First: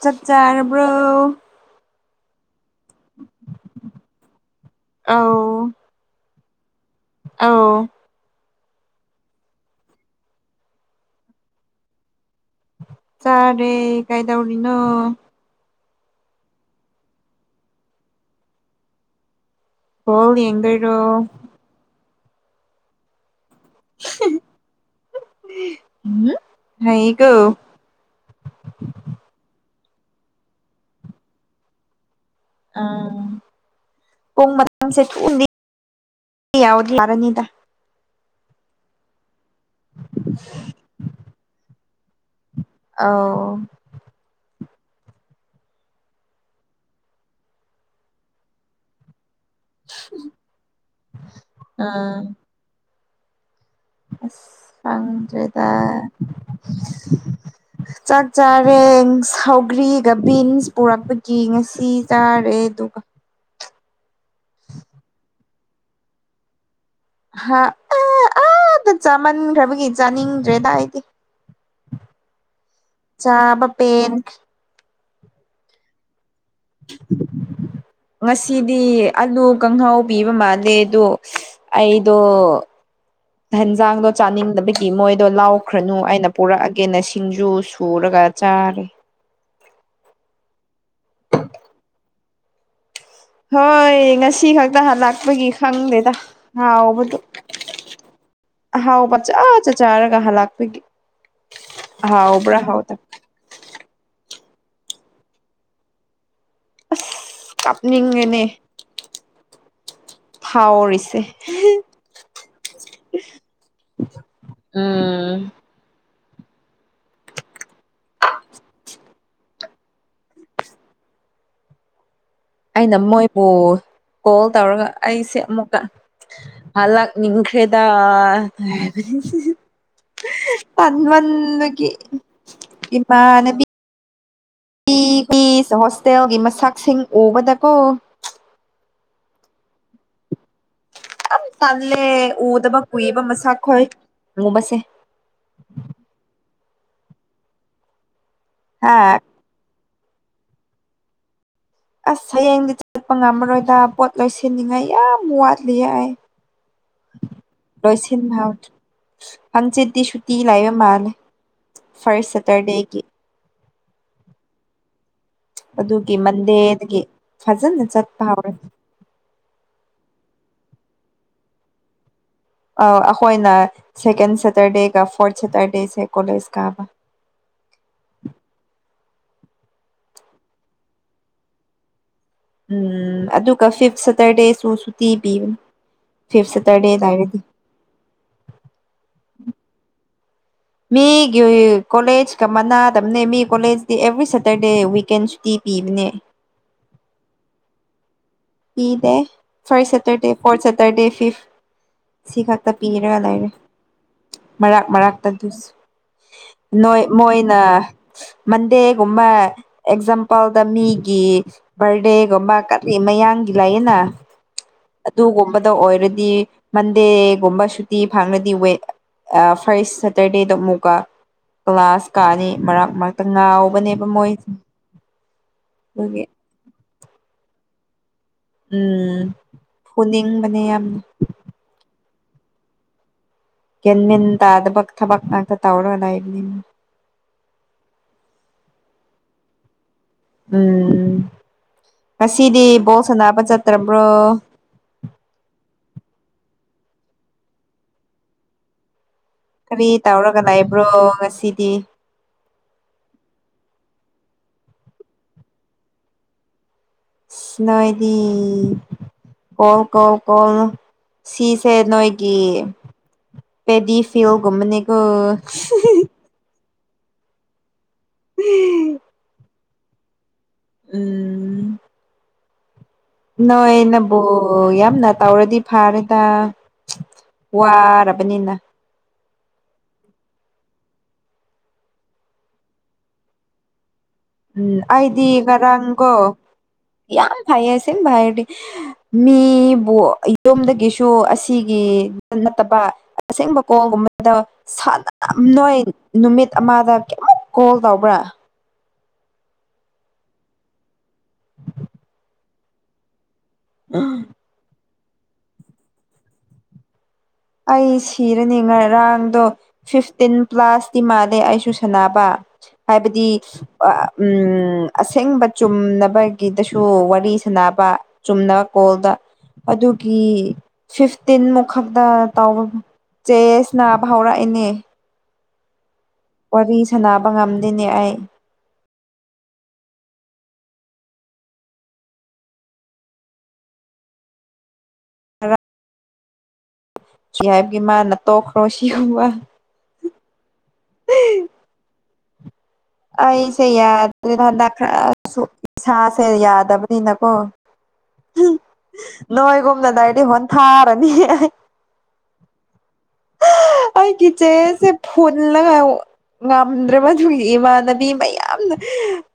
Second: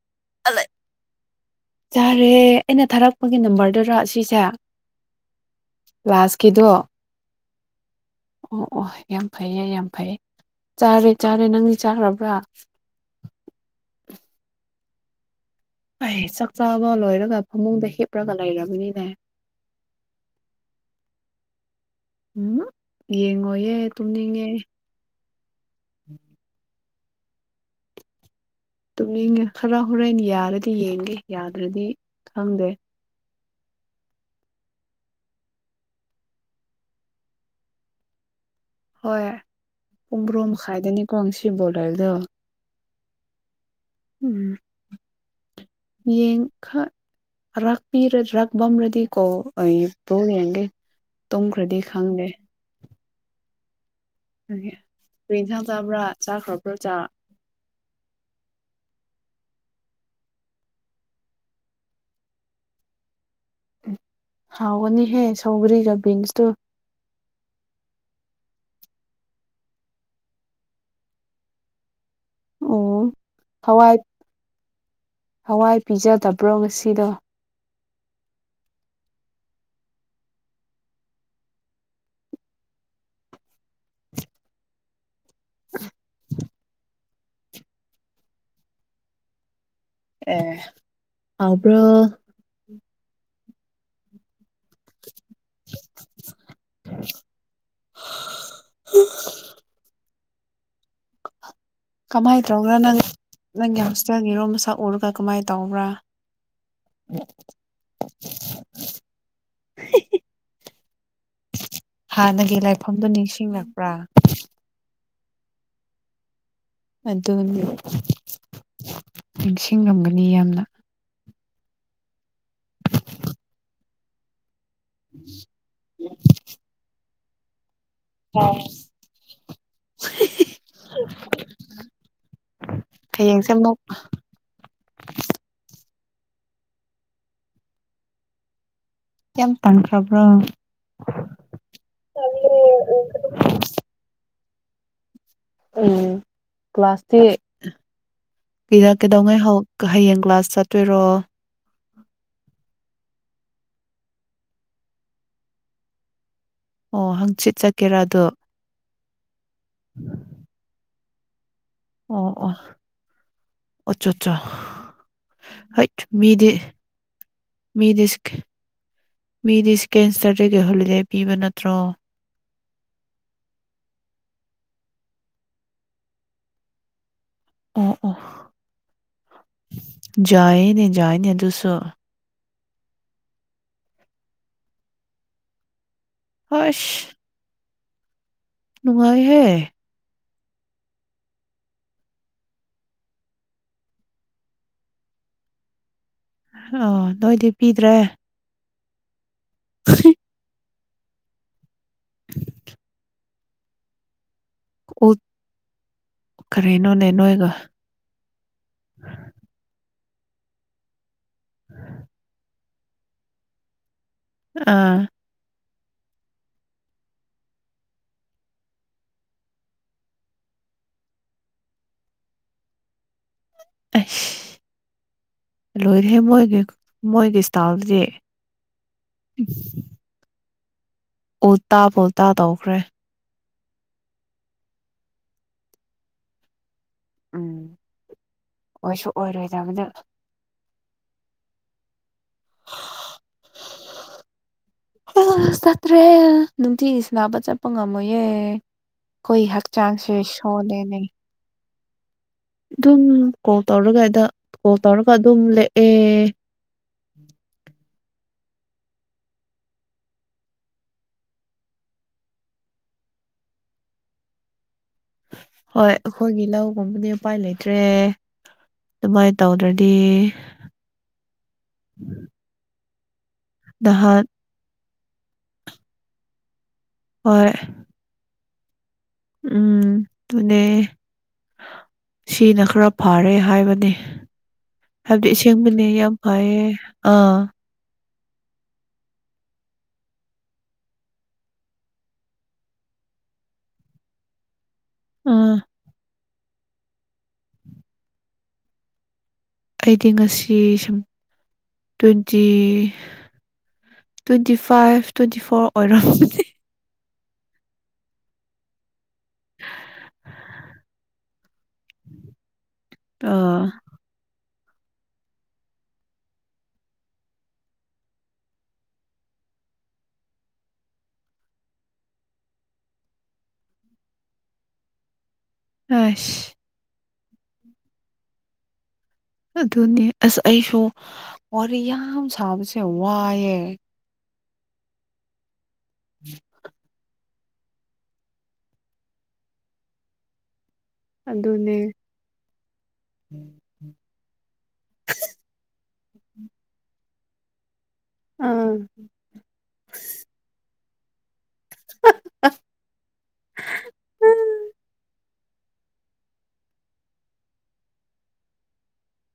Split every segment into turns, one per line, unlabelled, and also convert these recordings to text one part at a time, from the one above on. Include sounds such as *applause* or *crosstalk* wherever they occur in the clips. ꯆꯠ ꯆꯔꯕ꯭ꯔꯣ
ꯌꯥꯥꯔꯦ ꯑꯩꯅ ꯊꯥꯔꯛꯄꯒꯤ ꯅꯝꯕꯔꯗꯨꯔ ꯁꯤꯁꯦ ꯂꯥꯁ ꯀꯗꯣ
ꯑ
ꯑꯣ ꯑꯣ ꯌꯥꯝ ꯐꯩꯌꯦ ꯌꯥꯝ ꯐꯩꯌꯦꯦ ꯆꯥꯔꯦ ꯆꯥꯔꯦ ꯅꯪꯗꯤ ꯆꯥꯔꯕ꯭ꯔꯥ
ꯆꯥꯔꯦ ꯀꯥꯏꯗꯧꯔꯤꯅꯣ
ꯑꯩ ꯆꯥꯛꯆꯥꯥꯕ ꯂꯣꯏꯔꯒ ꯐꯃꯨꯡꯗ ꯍꯤꯞꯂꯒ ꯂꯩꯔꯕꯅꯤꯅꯦ
ꯍꯣꯜꯅꯤ ꯌꯦꯡ ꯏꯔꯣ
ꯎꯝ ꯌꯦꯡꯉꯣꯌꯦꯦ ꯇꯨꯝꯅꯤꯡꯉꯦ
ꯍꯒ
ꯇꯨꯝꯅꯤꯡꯉꯦ ꯈꯔ ꯍꯣꯔꯦꯟ ꯌꯥꯔꯗꯤ ꯌꯦꯡꯒꯦ ꯌꯥꯗ꯭ꯔꯗꯤ ꯈꯪꯗꯦ
ꯑꯥ ꯄꯣꯡ ꯃꯇꯝꯁꯦ ꯊꯎꯅꯤ ꯌꯥ ꯌꯥꯔꯅꯤꯗ
ꯍꯣꯏ ꯄꯨꯡ꯭ꯔꯣ ꯃꯈꯥꯏꯗꯅꯤꯀꯣ ꯁꯤ ꯕꯣꯂꯔꯗꯣ
ꯑ
ꯎꯝ ꯌꯦꯡ ꯈ ꯔꯄꯤ ꯔꯛꯝꯔꯗꯤꯀꯣ ꯑꯩ ꯄꯨ ꯌꯦꯡꯒꯦ ꯇꯨꯝꯈ꯭ꯔꯗꯤ ꯈꯪꯗꯦ ꯑꯗꯨꯒꯤ ꯀꯔꯤ ꯏꯟꯁꯥꯡ
ꯑꯪꯗꯦꯗ
ꯆꯥꯕ꯭ꯔꯥ ꯆꯥꯈ꯭ꯔꯕ꯭ꯔꯣ ꯆꯥꯛ
ꯆꯥꯛ ꯆꯥꯔꯦ ꯁꯥꯎꯒ꯭ꯔꯤꯒ ꯕꯤꯟꯁ ꯄꯨꯔꯛꯄꯒꯤ ꯉꯁꯤ ꯆꯥꯔꯦ ꯇꯒ
ꯍꯥꯎꯅꯤꯍꯦ ꯁꯧꯒ꯭ꯔꯤꯒ ꯕꯤꯟꯁ ꯇꯨ
ꯍꯥ *unintelligible* *unintelligible* ꯆꯥꯃꯟꯈ꯭ꯔꯕꯒꯤ ꯆꯥꯅꯤꯡꯗ꯭ꯔꯦ ꯗꯥꯏꯗꯤ
ꯑꯣ
ꯆꯥꯕꯥ
ꯍꯋꯥꯏ
ꯄꯦꯟ
ꯍꯋꯥꯏ ꯄꯤꯖꯗꯕ꯭ꯔꯣ ꯉꯁꯤꯗꯣ
ꯉꯁꯤꯗꯤ ꯑꯂꯨ ꯀꯥꯡꯍꯥꯎ ꯄꯤꯕ ꯃꯥꯜꯂꯦ ꯑꯗꯣ ꯑꯩꯗꯣ ꯍꯦꯟꯖꯥꯡꯗꯣ ꯆꯥꯅꯤꯡꯗꯕꯒꯤ ꯃꯣꯏ ꯑꯗꯣ ꯂꯥꯎꯈ꯭ꯔꯅꯨ ꯑꯩꯅ ꯄꯨꯔꯛꯑꯒꯦꯅ ꯁꯤꯡꯖꯨ ꯁꯨꯔꯒ ꯆꯥꯔꯦ
ꯑꯦ ꯍꯥꯎꯕ꯭ꯔꯣ
ꯍꯣꯏ ꯉꯁꯤ *unintelligible* *unintelligible* ꯈꯪꯗꯦꯗ ꯍꯥꯎꯕꯗꯨ ꯑꯍꯥꯎꯕ ꯆ ꯆꯠ ꯆꯥꯔꯒ ꯍꯥꯂꯛꯄꯒꯤ
ꯀꯃꯥꯏꯅ ꯇꯧꯕ꯭ꯔꯥ ꯅꯪ ꯅꯪꯒꯤ ꯍꯣꯁꯇꯦꯜꯒꯤꯔꯣꯝ ꯃꯁꯛ ꯎꯔꯒ ꯀꯃꯥꯏꯅ ꯇꯧꯕ꯭ꯔꯥ
ꯑꯁ ꯀꯥꯞꯅꯤꯡꯉꯅꯦ
ꯍꯥꯟꯅꯒꯤ ꯂꯥꯏꯐꯝꯗꯨ ꯅꯤꯡꯁꯤꯡꯂꯛꯄ꯭ꯔꯥ
ꯎꯝ
ꯑꯗꯨꯅꯤ
*unintelligible*
ꯅꯤꯡꯁꯤꯡꯉꯝꯒꯅꯤ ꯌꯥꯝꯅ
ꯑꯩꯅ ꯃꯣꯏꯕꯨ ꯀꯣꯜ ꯇꯧꯔꯒ ꯑꯩꯁꯦ ꯑꯃꯨꯛꯀꯥ ꯅꯤꯡꯈ꯭ꯔꯦꯗ ꯇꯥꯟꯃꯥꯟꯅꯕꯒꯤ ꯏꯃꯥꯟ
ꯍꯌꯦꯡꯁꯦ
ꯅꯥꯕꯤ
ꯑꯃꯨꯛ
*unintelligible* ꯄꯤꯁ ꯍꯣꯁꯇꯦꯜꯒꯤ ꯃꯁꯛꯁꯤꯡ ꯎꯕꯗꯀꯣ
ꯀꯤꯌꯥꯝ ꯇꯥꯟꯈ꯭ꯔꯕ꯭ꯔꯣ
ꯌꯥꯝ ꯇꯜꯂꯦ ꯎꯗꯕ ꯀꯨꯏꯕ ꯃꯁꯥꯛ ꯈꯣꯏ ꯎꯉꯕꯁꯦ
ꯎꯝ ꯀ꯭ꯂꯥꯁꯇꯤ
ꯍꯥ
ꯄꯤꯔꯛꯀꯩꯗꯧꯉꯩ ꯍꯧ ꯍꯌꯦꯡ ꯀ꯭ꯂꯥꯁ ꯆꯠꯇꯣꯏꯔꯣ
ꯑꯁ ꯍꯌꯦꯡꯗꯤ ꯆꯠꯄ ꯉꯝꯃꯔꯣꯏꯗ ꯄꯣꯠ ꯂꯣꯏꯁꯤꯟꯅꯤꯉꯥꯏ ꯌꯥꯝ ꯋꯥꯠꯂꯤ ꯑꯩ
ꯑꯣ ꯍꯪꯆꯤꯠ ꯆꯠꯀꯦꯔꯥ ꯑꯗꯣ
ꯂꯣꯏꯁꯤꯟꯍꯣ ꯍꯪꯆꯤꯠꯗꯤ ꯁꯨꯇꯤ ꯂꯥꯏꯕ ꯃꯥꯜ ꯐꯔꯁ ꯁꯇꯔꯗꯦꯒꯤ
ꯑꯆꯥ ꯑꯆꯥ
ꯑꯗꯨꯒꯤ ꯃꯟꯗꯦꯗꯒꯤ ꯐꯖꯅ ꯆꯠꯄ ꯍꯧꯔꯥꯅꯤ
ꯃꯤ ꯗꯤꯁ ꯀꯦꯟꯁꯔꯗ ꯍꯣꯜꯂꯤꯗꯦ ꯄꯤꯕ ꯅꯠꯇ꯭ꯔꯣ
ꯑ ꯑꯩꯈꯣꯏꯅ ꯁꯦꯀꯦꯟ ꯁꯦꯇꯔꯗꯦꯒ ꯐꯣꯔꯠ ꯁꯦꯇꯔꯗꯦꯁꯦ ꯀꯣꯂꯦꯖ ꯀꯥꯕ
ꯑꯣ ꯑꯣ ꯌꯥꯏꯅꯦ ꯌꯥꯏꯅꯦ ꯑꯗꯨꯁꯨ
ꯎꯝ ꯑꯗꯨꯒ ꯐꯤꯞ ꯁꯇꯔꯗꯦꯁꯨ ꯁꯨꯇꯤ ꯄꯤꯕꯅꯤ ꯐꯤꯐ ꯁꯇꯔꯗꯦ
ꯑꯁ
ꯂꯔꯗꯤ
ꯅꯨꯡꯉꯥꯏꯍꯦ
ꯃꯤꯒꯤ ꯀꯣꯂꯦꯖꯀ ꯃꯅꯥꯗꯕꯅꯦ ꯃꯤ ꯀꯣꯂꯦꯖꯗꯤ ꯑꯦꯚ꯭ꯔꯤ ꯁꯦꯇꯔꯗꯦ ꯋꯤꯛꯀꯦꯟ ꯁꯨꯇꯤ ꯄꯤꯕꯥꯅꯦ
ꯑꯣ ꯅꯣꯏꯗꯤ ꯄꯤꯗ꯭ꯔꯦ
ꯄꯤꯗꯦ ꯐꯥꯔꯁ ꯁꯇꯔꯗꯦ ꯐꯣꯔꯠ ꯁꯦꯇꯔꯗꯦ ꯐꯤꯐ ꯁꯤ ꯈꯥꯛꯇ ꯄꯤꯔꯦꯕ ꯂꯣꯏꯔꯦ ꯃꯔꯛ ꯃꯔꯥꯛꯛꯇ ꯑꯗꯨꯁ ꯅꯣꯏꯣꯏ
ꯀꯔꯤꯅꯣꯅꯦ ꯅꯣꯏꯒ
ꯃꯣꯏꯣꯏꯅ ꯃꯟꯗꯦꯒꯨꯝꯕ ꯑꯦꯛꯖꯥꯝꯄꯜꯗ ꯃꯤꯒꯤ ꯕꯔꯗꯦꯒꯨꯝꯕ ꯀꯔꯤ ꯃꯌꯥꯡꯒꯤ ꯂꯩꯌꯦꯅ
ꯑꯥ
ꯑꯗꯣ ꯑꯣꯏꯔꯗꯤ ꯃꯟꯗꯦꯒꯨꯝꯕ ꯁꯨꯇꯤ ꯐꯪꯂꯗꯤ ꯐꯥꯔꯁ ꯁꯦꯇꯔꯗꯦꯗ ꯑꯃꯨꯛꯀ ꯀ꯭ꯂꯥꯁ ꯀꯥꯑꯅꯤ ꯃꯔꯛ ꯃꯔꯛꯇ ꯉꯥꯎꯕꯅꯦꯕ ꯃꯣꯏ
ꯑꯩꯁ ꯂꯣꯏꯔꯦꯍꯦ
ꯑꯗꯨꯒꯤ
ꯃꯣꯏꯒꯤ ꯃꯣꯏꯒꯤ ꯁꯇꯥꯥꯜꯗꯨꯗꯤ
ꯎꯝ ꯐꯨꯅꯤꯡ ꯃꯅꯤ ꯌꯥꯝ
ꯎꯜꯇꯥ ꯄꯣꯜꯇꯥ ꯇꯧꯈ꯭ꯔꯦ
ꯀꯃꯤ ꯇ ꯑꯗꯨꯕꯛ ꯊꯕꯛꯅꯇ ꯇꯧꯣꯂ ꯏꯅꯤ
ꯎꯝ ꯑꯣꯏꯁꯨ ꯑꯣꯏꯔꯣꯏꯗꯕꯗ
ꯎꯝ ꯉꯁꯤꯗꯤ ꯕꯣꯜ ꯁꯅꯥꯕ ꯆꯠꯇ꯭ꯔꯕ꯭ꯔꯣ
ꯇ꯭ꯔꯦꯜ ꯅꯨꯡꯇꯤꯒꯤꯁꯤ ꯅꯥꯕ ꯆꯠꯄ ꯉꯝꯃꯣꯏꯌꯦꯦ ꯀꯣꯏ
ꯀꯔꯤ
ꯍꯛꯆꯥꯡꯁꯦ
ꯇꯧꯔꯒ ꯂꯩꯕ꯭ꯔꯣ
ꯁꯣꯗꯦꯅꯤ
ꯉꯁꯤꯗꯤ
ꯑꯗꯨꯝ ꯀꯣꯜ ꯇꯧꯔꯒꯗ ꯀꯣꯜ ꯇꯧꯔꯒ ꯑꯗꯨꯝ ꯂꯦꯛꯑꯦ
ꯁꯤꯅꯣꯏꯔꯤ ꯀꯣꯜ ꯀꯣꯜ ꯀꯣꯜ ꯁꯤꯁꯦ ꯅꯣꯏꯒꯤ ꯄꯦꯗꯤ ꯐꯣꯒꯨꯝꯅꯦ
ꯍꯣꯏ ꯑꯩꯈꯣꯏꯒꯤ ꯂꯧꯒꯨꯝꯕꯗꯤ ꯎꯄꯥꯏ ꯂꯩꯇ꯭ꯔꯦ ꯑꯗꯨꯃꯥꯏꯅ ꯇꯧꯗ꯭ꯔꯅꯤ ꯇ
ꯎ ꯅꯣꯏ
ꯅꯍꯥꯟ
ꯅꯕꯨꯣ ꯌꯥꯝꯅ ꯇꯧꯔꯗꯤ ꯐꯥꯔꯦꯗ
ꯍꯣꯏ
ꯋꯥꯔꯕꯅꯤꯅ
ꯎꯝ ꯇꯅꯦ ꯁꯤꯅ ꯈꯔ ꯐꯔꯦ ꯍꯥꯏꯕꯅꯤ
ꯎꯝ ꯑꯩꯗꯤ ꯉꯔꯥꯡꯒꯣ
ꯐꯩꯌꯦ
ꯌꯥꯝ
ꯑꯥ
ꯐꯩꯌꯦ ꯁꯤ ꯚꯥꯏꯔ ꯍꯥꯏꯗꯤ ꯃꯤꯕꯨ ꯌꯨꯝꯗꯒꯤꯁꯨ ꯑꯁꯤꯒꯤ ꯅꯠꯇꯕ ꯑꯁꯦꯡꯕꯀꯣꯒꯨꯝꯕꯗ ꯁꯥꯟꯅꯝ
ꯑꯥ
ꯅꯣꯏ ꯅꯨꯃꯤꯠ ꯑꯃꯗ ꯀ ꯀꯣꯜ ꯇꯧꯕ꯭ꯔꯥ
ꯑꯩꯗꯤ ꯉꯁꯤ ꯁ twenty twenty five twenty four ꯑꯣꯏꯔꯝ
ꯑꯩ ꯁꯤꯔꯅꯤ ꯉꯔꯥꯡꯗꯣ ꯐꯤꯐꯇꯤꯟ ꯀ꯭ꯂ꯭ꯂꯥꯁꯇꯤ ꯃꯥꯜꯂꯦ ꯁꯨꯁꯅꯕ ꯍꯥꯏꯕꯗꯤ
ꯑꯥ
ꯎꯝ ꯎ ꯑꯁꯦꯡꯕ ꯆꯨꯝꯅꯕꯒꯤꯗꯁꯨ ꯋꯥꯔꯤ ꯁꯥꯟꯅꯕ ꯆꯨꯝꯅꯕ ꯀꯣꯜꯗ ꯑꯗꯨꯒꯤ ꯐꯤꯐꯇꯤꯟ ꯃꯨꯈꯛꯇ ꯆꯦꯁ ꯅꯥꯕ ꯍꯧꯔꯛꯏꯅꯦ
ꯑꯁ
ꯋꯥꯔꯤ ꯁꯥꯟꯅꯕ ꯉꯝꯗꯦꯅꯦ ꯑꯩ
ꯑꯗꯨꯅꯤ ꯑꯁ ꯑꯩꯁꯨ ꯋꯥꯔꯤ ꯌꯥꯝ ꯁꯥꯕꯁꯦ ꯋꯥꯏꯑꯦ
ꯑ
ꯎꯝ
ꯌꯥꯕꯒꯤ ꯃꯥ ꯅꯠꯇꯣꯈ꯭ꯔꯣꯁꯤ ꯍ
ꯑꯗꯨꯅꯦ
ꯑꯩꯁꯦ ꯌꯥꯗ꯭ꯔꯦꯗ ꯍꯟꯗꯛ ꯈꯔ ꯁꯥꯥꯁꯦ ꯌꯥꯗꯕꯅꯤꯅꯀꯣ
ꯑꯥ
ꯅꯥꯏꯒꯨꯝꯅꯗꯥꯏꯗꯤ ꯍꯣꯟꯅ ꯊꯥꯔꯅꯤ ꯑꯩꯆꯦ ꯁꯤ ꯍꯨꯜꯂꯒꯥꯏ ꯉꯝꯗ꯭ꯔꯦꯕꯗꯨꯗꯤ ꯏꯃꯥꯟ ꯕꯤ ꯃꯌꯥꯝꯅ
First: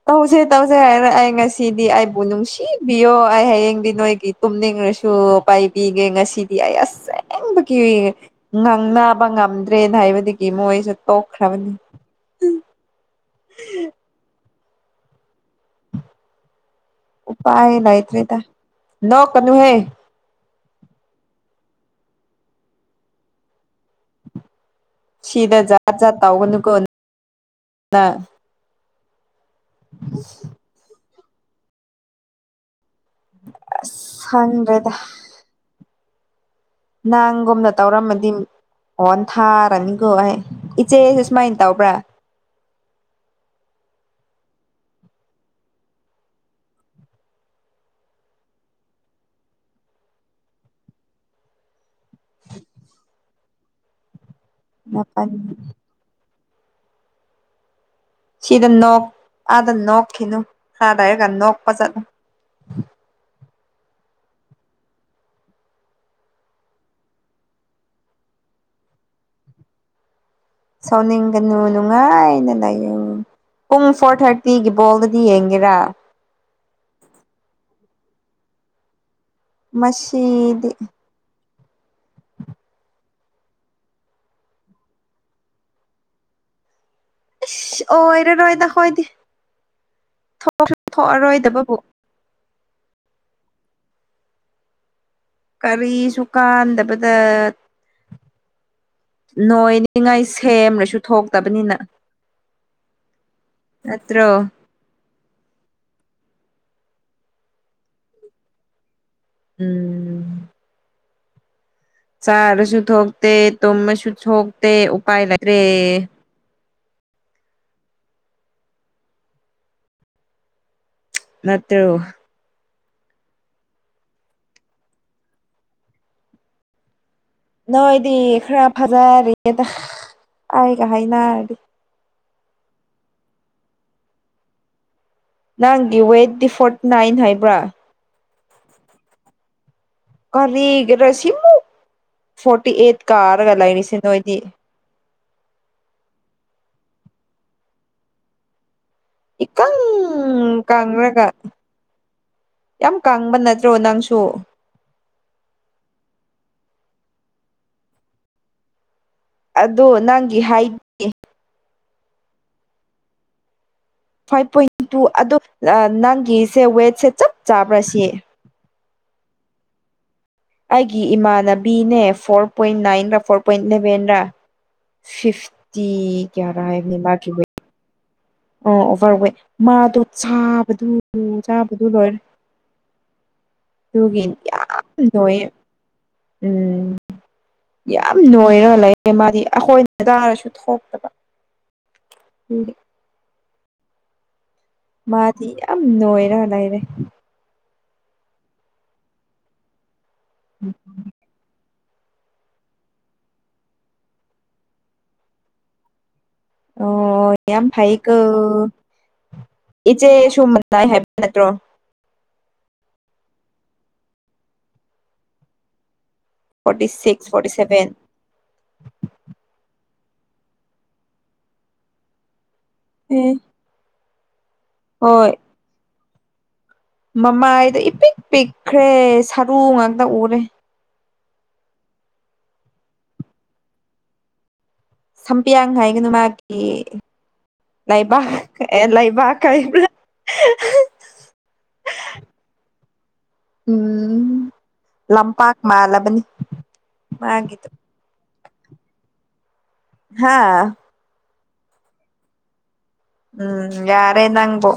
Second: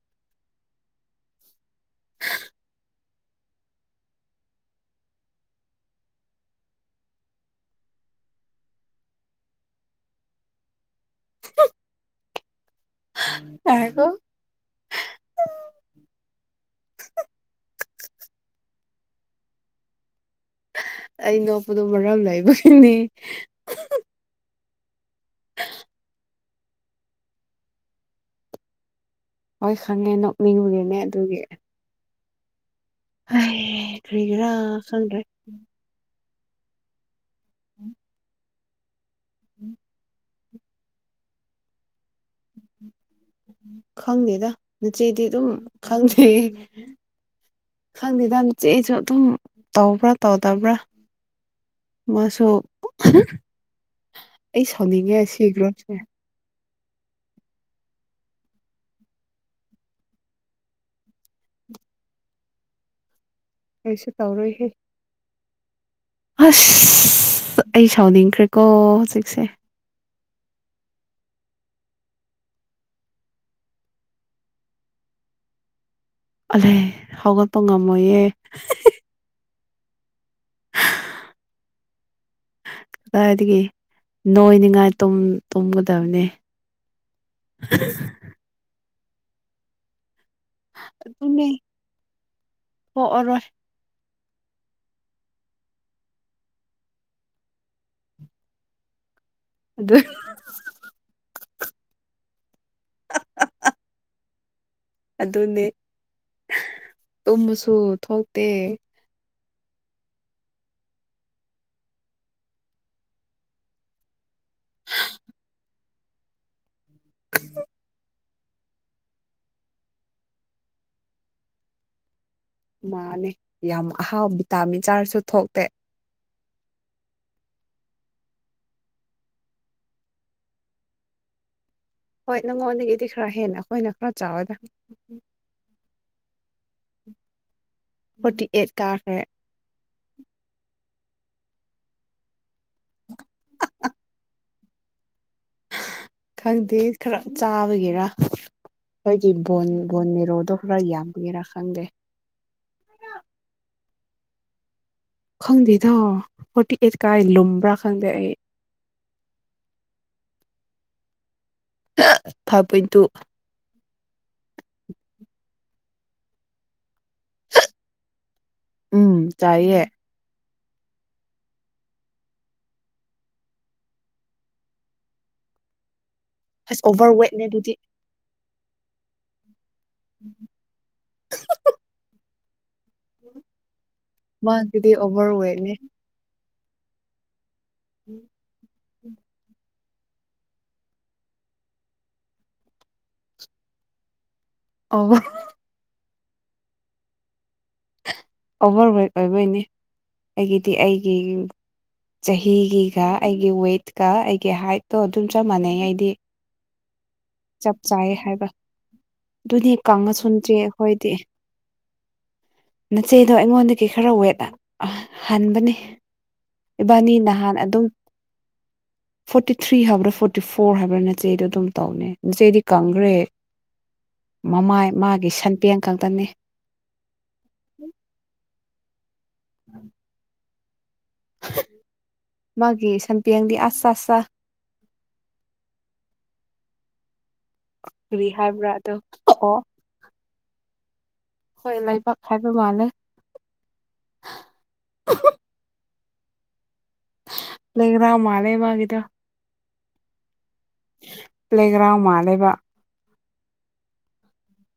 ꯇꯧꯖꯩ ꯇꯧꯁꯦ ꯍꯥꯏꯅ ꯑꯩ ꯉꯁꯤꯗꯤ ꯑꯩꯕꯨ ꯅꯨꯡꯁꯤꯕꯤ ꯑꯩ ꯍꯌꯦꯡꯗꯤ ꯅꯣꯏꯒꯤ ꯇꯨꯝꯅꯤꯡꯔꯁꯨ ꯄꯥꯏꯕꯤꯒꯦ ꯉꯁꯤꯗꯤ ꯑꯩ ꯑꯁꯦꯡꯕ ꯀꯤꯏ ꯉꯥꯡꯅꯕ ꯉꯝꯗ꯭ꯔꯦꯅ ꯍꯥꯏꯕꯗꯒꯤ ꯃꯣꯏꯁꯦ ꯇꯣꯛꯈ꯭ꯔꯕꯅꯤ
ꯍꯀꯣ
ꯎꯄꯥꯥꯏ ꯂꯩ ꯏꯇ꯭ꯔꯦꯗ ꯅ ꯀꯅꯨꯍꯦ
ꯑꯩ ꯅꯣꯛꯄꯗꯣ ꯃꯔꯝ ꯂꯩꯕꯒꯤꯅꯤ
ꯁꯤꯗ ꯖꯥꯠ ꯖꯥꯠ ꯇꯥꯎꯒꯅꯨ ꯀ
ꯍꯣꯏ ꯈꯪꯉꯦ ꯅꯣꯛꯅꯤꯡꯉꯨꯦꯅꯦ ꯑꯗꯨꯒꯤ ꯍ
ꯑꯁ
ꯀꯒꯔꯥ
ꯈꯪꯗ꯭ꯔꯦꯗ
ꯆꯜ꯭ꯔꯦ
ꯅꯪꯒꯨꯝꯝꯗ ꯇꯧꯔꯝꯃꯗꯤ ꯑꯣꯟ ꯊꯥꯔꯅꯤꯀꯣ ꯑꯩ ꯏꯆꯦ ꯁꯦ ꯁꯨꯃꯥꯏꯅ ꯇꯥꯎꯕ꯭ꯔꯥ
ꯈꯪꯗꯦꯗ ꯃꯆꯦꯗꯤ ꯑꯗꯨꯝ ꯈꯪꯗꯦ ꯍꯪꯗꯗ ꯆꯦ ꯑꯩꯁꯨ ꯑꯗꯨꯝ ꯇꯧꯕ꯭ꯔꯥ ꯇꯧꯗꯕ꯭ꯔꯥ ꯃꯥꯁꯨ ꯑꯩ ꯁꯥꯎꯅꯤꯡꯉꯦ
ꯃꯥꯄꯜ
ꯁꯤꯈ꯭ꯔꯣꯁꯦ
ꯁꯤꯗ ꯅꯣꯛ ꯑꯥꯗ ꯅꯣꯛꯈꯤꯅꯨ ꯈꯔꯗ ꯍꯥꯏꯔꯒ ꯅꯣꯛꯄ ꯆꯠꯂꯨ ꯎꯝ
ꯑꯩꯁꯨ ꯇꯧꯔꯣꯏꯍꯦ ꯑꯁ ꯑꯩ ꯁꯥꯎꯅꯤꯡꯈ꯭ꯔꯦꯀꯣ ꯍꯧꯖꯤꯛꯁꯦ
ꯁꯥꯎꯅꯤꯡꯒꯅꯨ ꯅꯨꯡꯉꯥꯏꯅ ꯂꯥꯏꯌꯡ ꯄꯨꯡ ꯐꯣꯔ ꯊꯥꯔꯇꯤꯒꯤ ꯕꯣꯜꯗꯗꯤ ꯌꯦꯡꯒꯦꯔꯥ
ꯑꯂꯦ ꯍꯧꯒꯠꯄ ꯉꯝꯃꯣꯌꯦꯦ
ꯃꯁꯤꯗꯤ
ꯀꯗꯥꯏꯗꯒꯤ ꯅꯣꯏꯅꯤꯡꯉꯥꯏ ꯇꯨꯝꯒꯗꯕꯅꯤ
ꯑꯣꯏ ꯑꯣꯏꯔ ꯔꯣꯏꯗ ꯍꯣꯏꯗꯤ ꯊꯣꯛꯑꯔꯣꯏꯗꯕꯕꯨ
ꯀꯣꯛꯑꯔꯣꯏ
ꯀꯔꯤꯁꯨ ꯀꯥꯟꯗꯕꯗ
ꯑꯗꯨ
ꯅꯣꯏꯅꯤꯡꯉꯥꯏ ꯁꯦꯝꯂꯁꯨ ꯊꯣꯛ ꯇꯕꯅꯤꯅ ꯑꯠꯇꯣ
ꯑꯗꯨꯅꯦ ꯇꯨꯝꯃꯁꯨ ꯊꯣꯛꯇꯦ
ꯎꯝ ꯆꯔꯁꯨ ꯊꯣꯛꯣꯛꯇꯦ ꯇꯃꯁꯨ ꯊꯣꯛꯣꯛꯇꯦ ꯎꯄꯥꯏ ꯂꯩꯦ ꯅꯠꯇꯣ
ꯃꯥꯅꯦ ꯌꯥꯝ ꯑꯍꯥꯎ ꯚꯤꯇꯥꯃꯤꯟ ꯆꯥꯔꯁꯨ ꯊꯣꯛꯇꯦ
ꯅꯣꯏꯗꯤ ꯈꯔ ꯐꯖꯔꯦꯗ ꯑꯩꯒ ꯍꯥꯏꯅꯔꯗꯤ
ꯍꯣꯏ ꯅꯪꯉꯣꯟꯗꯒꯤꯗꯤ ꯈꯔ ꯍꯦꯟꯅ ꯑꯩꯈꯣꯏꯅ ꯈꯔ ꯆꯥꯎꯔꯦꯗ
ꯅꯪꯒꯤ ꯋꯦꯠ ꯗꯤꯐꯣꯔꯠ ꯅꯥꯏꯟ ꯍꯥꯏꯕ꯭ꯔꯥ
ꯐꯣꯔꯇꯤ ꯑꯩꯠ ꯀꯥꯔꯈ꯭ꯔꯦ
ꯀꯔꯤꯒꯔꯥ ꯁꯤꯃꯨꯛ ꯐꯣꯔꯇꯤ ꯑꯩꯠ ꯀꯥꯔꯒ ꯂꯩꯔꯤꯁꯦ ꯅꯣꯏꯗꯤ
ꯈꯪꯗꯦ ꯈꯔ ꯆꯥꯕꯒꯤꯦꯔ ꯑꯩꯈꯣꯏꯒꯤ ꯕꯣꯟ
ꯏꯀꯪ
ꯕꯣꯟ ꯃꯦꯔꯣꯗꯣ ꯈꯔ
ꯀꯪꯔꯒ
ꯌꯥꯝꯒꯦꯔꯥ ꯈꯪꯗꯦ
ꯌꯥꯝ ꯀꯪꯕ ꯅꯠꯇ꯭ꯔꯣ ꯅꯪꯁꯨ
ꯈꯪꯗꯦꯗ ꯐꯣꯔꯇꯤ ꯑꯩꯠ ꯀꯥꯏ ꯂꯨꯝꯕ꯭ꯔꯥ ꯈꯪꯗꯦ ꯑꯩ
ꯑꯗꯣ ꯅꯪꯒꯤ ꯍꯥꯏꯗꯦ
ꯐꯕꯣꯏ ꯇꯨ
ꯐꯥꯏꯚ ꯄꯣꯏꯟ ꯇꯨ ꯑꯗ ꯅꯪꯒꯤꯁꯦ ꯋꯦꯠꯁꯦ ꯆꯞ ꯆꯥꯕ꯭ꯔꯥ ꯁꯤ
ꯎꯝ ꯇꯥꯏꯌꯦꯑꯌꯦ
ꯑꯩꯒꯤ ꯏꯃꯥꯟꯅꯕꯤꯅꯦ ꯐꯣꯔ ꯄꯣꯏꯟ ꯅꯥꯏꯟꯒ ꯐꯣꯔ ꯄꯣꯏꯟ ꯏꯂꯕꯦꯟꯔ ꯐꯤꯐꯇꯤ
ꯑꯁ
ꯀꯌꯥꯔꯥꯦꯅꯤ
ꯑꯣꯚꯔ ꯋꯦꯠꯅꯦ ꯑꯗꯨꯗꯤ
ꯑꯣ ꯑꯣꯚꯔ ꯋꯦꯠ ꯃꯥꯗꯣ ꯆꯥꯕꯗꯨ ꯆꯥꯕꯗꯨ ꯂꯣꯏꯔꯦ ꯑꯗꯨꯒꯤ ꯌꯥꯝ
ꯃꯥꯒꯤꯗꯤ ꯑꯣꯚꯔ
ꯂꯣꯏꯌꯦ
ꯋꯦꯠꯅꯦ
ꯎꯝ ꯌꯥꯝ ꯅꯣꯏꯔꯒ ꯂꯩ ꯃꯥꯗꯤ ꯑꯩꯈꯣꯏ ꯍꯗꯥꯔꯁꯨ ꯊꯣꯛꯇꯕ
ꯑꯣꯚꯔ
ꯃꯥꯗꯤ ꯌꯥꯝ ꯅꯣꯏꯔ ꯂꯩꯥꯏꯔꯦ
ꯑꯣꯚꯔ ꯋꯦꯠ ꯑꯣꯏꯕꯣꯏꯅꯦ ꯑꯩꯒꯤꯗꯤ ꯑꯩꯒꯤ ꯆꯍꯤꯒꯤꯒ ꯑꯩꯒꯤ ꯋꯦꯠꯀ ꯑꯩꯒꯤ ꯍꯥꯏꯠꯇꯣ ꯑꯗꯨꯝ ꯆꯞ ꯃꯥꯟꯅꯩ ꯑꯩꯗꯤ
ꯑꯣ ꯌꯥꯝ
ꯆꯞ
ꯐꯩ
ꯆꯥꯏ
ꯀ
ꯍꯥꯏꯕ ꯑꯗꯨꯅꯤ
ꯏꯆꯦ
ꯀꯪꯉꯁꯨ ꯅꯆꯦ
ꯁꯨꯝꯕꯅꯥꯏ ꯍꯥꯏꯕ
ꯑꯩꯈꯣꯏꯗꯤ
ꯅꯠꯇ꯭ꯔꯣ
ꯅꯆꯦꯗꯣ ꯑꯩꯉꯣꯟꯗꯒꯤ ꯈꯔ ꯋꯦꯠ ꯍꯟꯕꯅꯤ
ꯐꯣꯔꯇꯤ
ꯏꯕꯥꯅꯤ
ꯁꯤꯛꯁ ꯐꯣꯔꯇꯤ
ꯅꯍꯥꯟ ꯑꯗꯨꯝ
ꯁꯚꯦꯟ
ꯐꯣꯔꯇꯤ ꯊ꯭ꯔꯤ ꯍꯕ꯭ꯔꯥ ꯐꯣꯔꯇꯤ ꯐꯣꯔ ꯍꯥꯏꯕ꯭ꯔꯥ ꯅꯆꯦꯗꯣ ꯑꯗꯨꯝ ꯇꯧꯅꯦꯆꯦꯗꯤ ꯀꯪꯈ꯭ꯔꯦ
ꯑꯦ
ꯃꯃꯥꯏ ꯃꯥꯒꯤ
ꯍꯣꯏ
ꯁꯟꯄꯦꯡ ꯈꯛꯇꯅꯤ
ꯃꯃꯥꯏꯗꯣ ꯏ ꯄꯤꯛ ꯄꯤꯛꯈ꯭ꯔꯦ ꯁꯔꯨ ꯉꯥꯛꯇ ꯎꯔꯦ
ꯃꯥꯒꯤ ꯁꯥꯟꯄꯤ ꯑꯡꯗꯤ ꯑꯁ ꯆ ꯑꯁ
ꯁꯝꯄꯤꯌꯥꯡ ꯍꯥꯏꯒꯅꯨ ꯃꯥꯒꯤ ꯂꯥꯏꯕ
ꯀꯔꯤ ꯍꯥꯏꯕ꯭ꯔꯥ
ꯑꯦ
ꯑꯗꯣ
ꯂꯩꯥꯏꯕ ꯀ
ꯑꯣ ꯍꯣꯏ ꯂꯩꯕꯥꯛ ꯍꯥꯏꯕ ꯃꯥꯜꯂꯦ
ꯎꯝ ꯂꯝꯄꯥꯛ ꯃꯥꯜꯂꯕꯅꯤ ꯃꯥꯒꯤꯗꯣ
ꯂꯩꯒ꯭ꯔ ꯃꯥꯂꯦꯕꯗ
ꯍꯥꯥ
ꯄ꯭ꯂꯦꯒ꯭ꯔꯥꯎꯟ ꯃꯥ ꯂꯩꯕ
ꯎꯝ ꯌꯥꯔꯅꯉꯕꯣ